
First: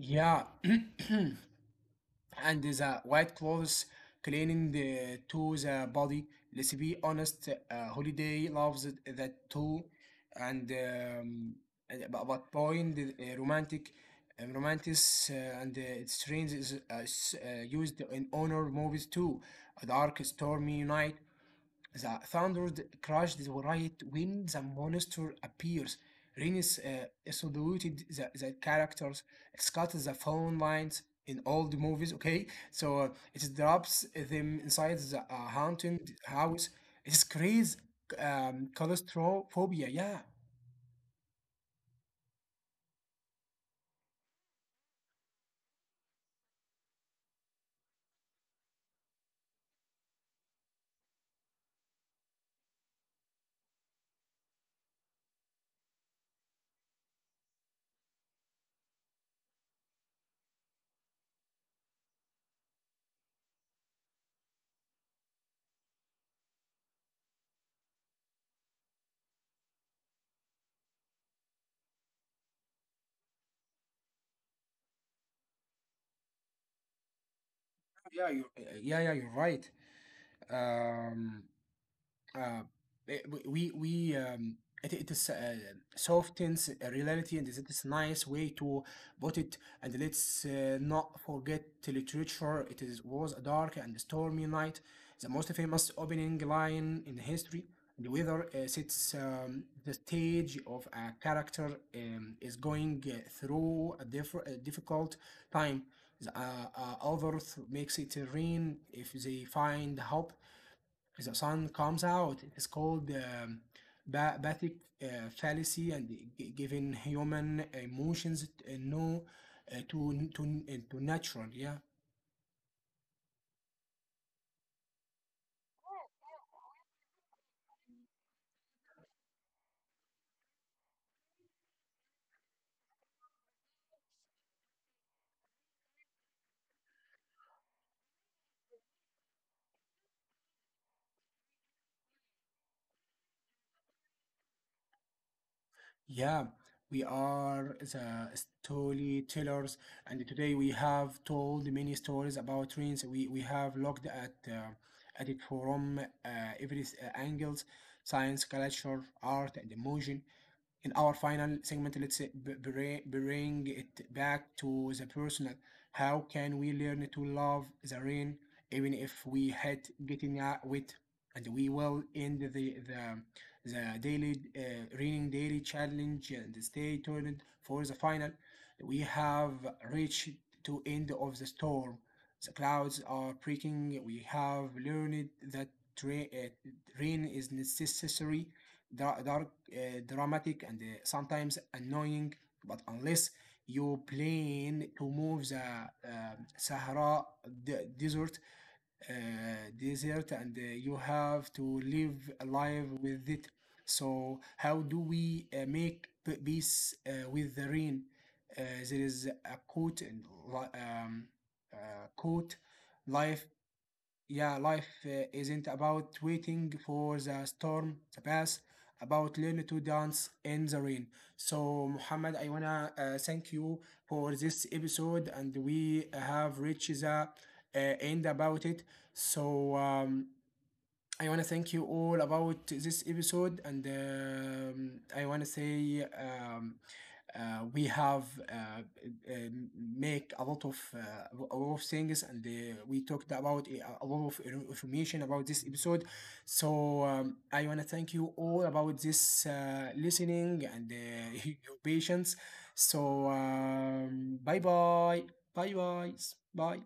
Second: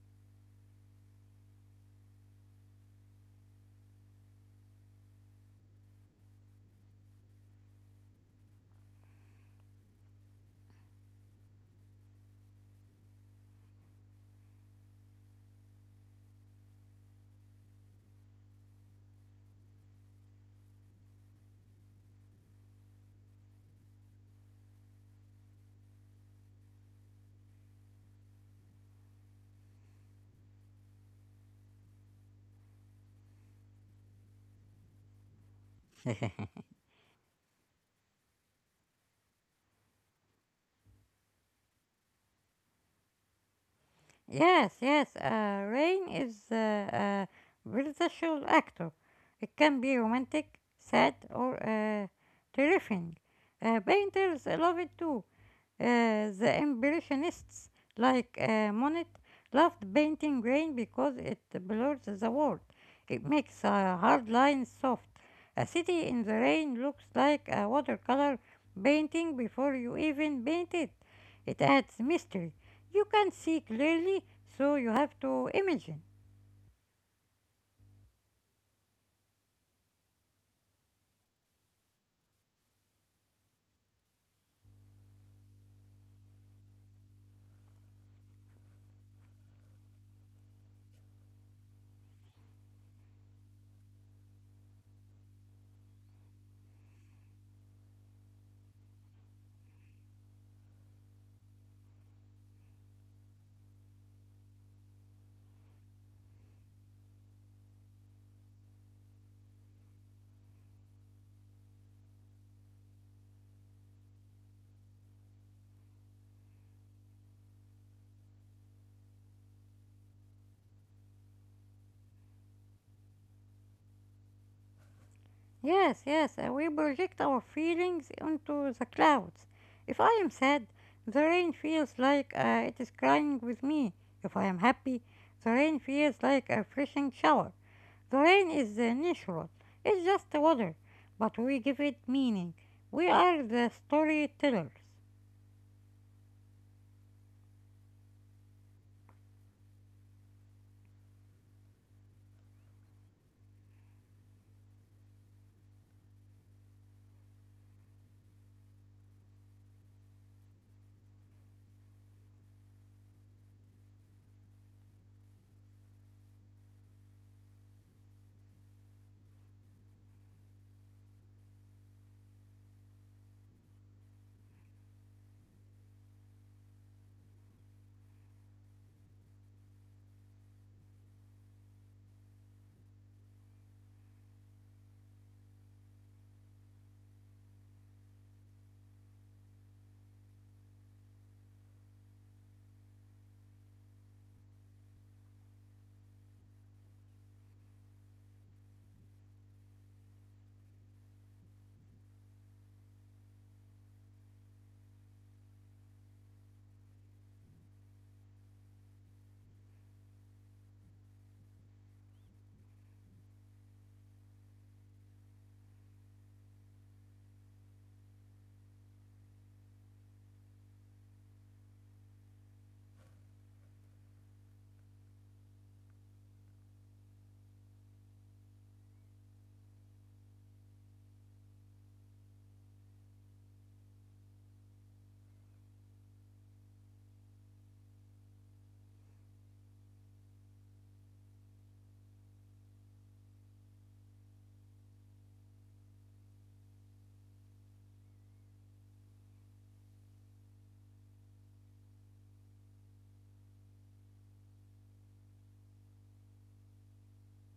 A: yeah and the white clothes cleaning the, to the body. Let's be honest, uh, Holiday loves it- that too, and um, and- but, but point uh, romantic, um, romantic uh, and uh, its strange is uh, s- uh, used in honor movies too. A dark, stormy night the thunder crashed right when the monster appears. Rhaenys uh, saluted the, the characters. It the phone lines in all the movies, okay? So uh, it drops them inside the uh, haunted house. It's crazy um, claustrophobia. Yeah,
B: Yes, yes, uh, Rain is uh, a versatile actor. It can be romantic, sad, or uh, terrifying. Uh, painters love it too. Uh, the Impressionists, like uh, Monet, loved painting rain because it blurs the world. It makes uh, hard lines soft. A city in the rain looks like a watercolor painting before you even paint it. It adds mystery. You can not see clearly, so you have to imagine.
A: yeah, you, yeah, yeah. You're right. Um, Uh, eh, we we we, um, it, it is uh, softens reality and that is nice way to put it and let's uh, not forget the literature it is was a dark and stormy night the most famous opening line in history the weather uh, sets um, the stage of a character um, is going uh, through a, diff- a difficult time the, uh, uh, other th- makes it rain if they find hope the sun comes out. It is called um, ba- bathic uh, fallacy and g- giving human emotions uh, no uh, to, to, uh, to natural. Yeah.
B: Yes, yes, uh, we project our feelings onto the clouds. If I am sad, the rain feels like uh, it is crying with me. If I am happy, the rain feels like a refreshing shower. The rain is uh, natural, it's just water, but we give it meaning. We are the storytellers.
A: Yeah. We are the storytellers, and today we have told many stories about trains. We, we have looked at uh, at it from uh, every uh, angles, science, culture, art, and emotion. In our final segment, let's bring it back to the personal. How can we learn to love the rain, even if we hate getting out wet? And we will end the the, the daily uh, reading daily challenge and stay tuned for the final. We have reached to end of the storm. The clouds are breaking. We have learned that uh, rain is necessary dra- dark, uh, dramatic, and uh, sometimes annoying. But unless you plan to move the um Sahara de- desert, uh, desert, and uh, you have to live alive with it. So, how do we uh, make p- peace uh, with the rain? Uh, there is a quote and li- um, uh, quote life yeah, life uh, isn't about waiting for the storm to pass, about learning to dance in the rain. So, Muhammad, I wanna uh, thank you for this episode, and we have reached the uh, end about it. So, um, I want to thank you all about this episode, and um, I want to say um, uh, we have uh, uh, make a lot of uh, a lot of things, and uh, we talked about a a lot of information about this episode. So um, I want to thank you all about this uh, listening and uh, your patience. So um, bye bye, bye bye, bye.